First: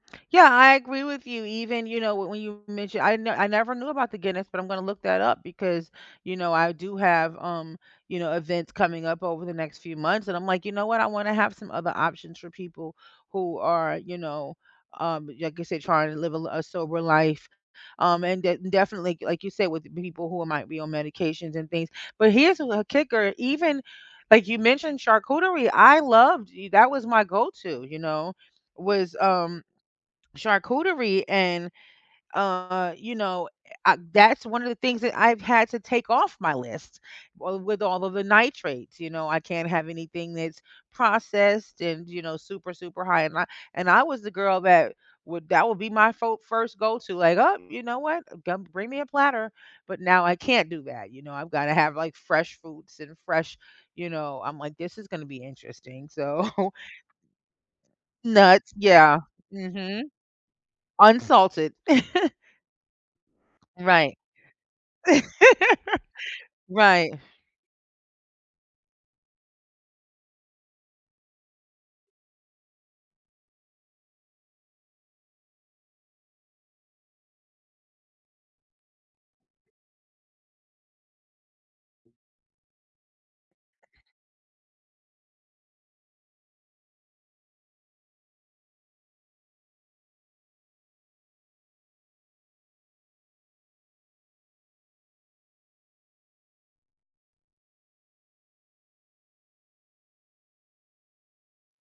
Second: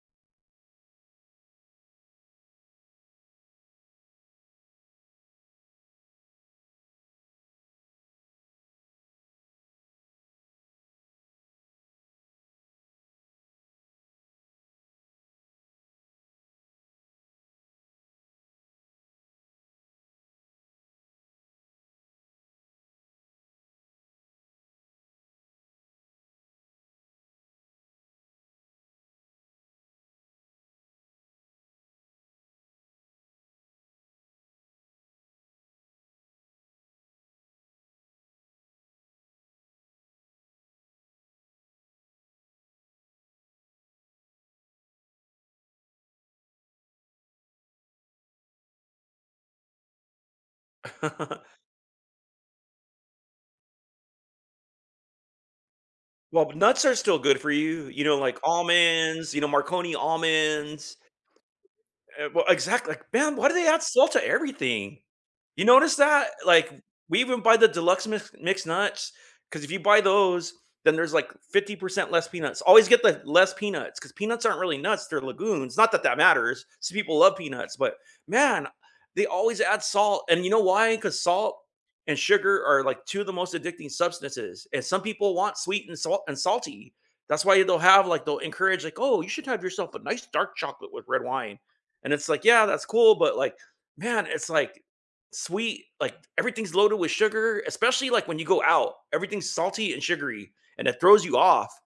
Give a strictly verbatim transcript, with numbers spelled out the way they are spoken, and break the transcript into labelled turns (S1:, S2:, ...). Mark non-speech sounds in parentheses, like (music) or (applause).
S1: Yeah, I agree with you. Even, you know, w when you mentioned I ne I never knew about the Guinness, but I'm gonna look that up because, you know, I do have, um, you know, events coming up over the next few months and I'm like, "You know what? I wanna have some other options for people who are, you know, um, like I said, trying to live a li a sober life." Um, and de definitely, like you said, with people who might be on medications and things. But here's, uh, the kicker, even like you mentioned charcuterie, I loved that was my go-to, you know, was, um, charcuterie and, uh, you know, uh, that's one of the things that I've had to take off my list. Wi with all of the nitrates, you know, I can't have anything that's processed and, you know, super, super high in ni and I was the girl that would that would be my fo first go-to, like, "Oh, you know what? Go m bring me a platter." But now I can't do that. You know, I've
S2: (chuckles)
S1: gotta have, like, fresh fruits and fresh, you know I'm like, "This is gonna be interesting."
S2: Well,
S1: So
S2: but nuts are still good for you, you know, like
S1: Nuts, yeah.
S2: almonds, you know, Marconi
S1: Mhm.
S2: almonds.
S1: Unsalted.
S2: Uh,
S1: (chuckles)
S2: well, exact like, man, why do they add salt
S1: Right.
S2: to everything? You notice that?
S1: (chuckles)
S2: Like,
S1: Right.
S2: we even buy the deluxe mix mixed nuts, 'cause if you buy those, then there's, like, fifty percent less peanuts. Always get the less peanuts, 'cause peanuts aren't really nuts, they're legumes. Not that that matters, some people love peanuts, but man, they always add salt. And you know why? 'Cause salt and sugar are, like, two of the most addicting substances, and some people want sweet and sal and salty. That's why they'll have, like, they'll encourage like, "Oh, you should have yourself a nice dark chocolate with red wine." And it's like, yeah, that's cool, but like, man, it's like sweet, like, everything's loaded with sugar, especially, like, when you go out. Everything's salty and sugary, and it throws you off.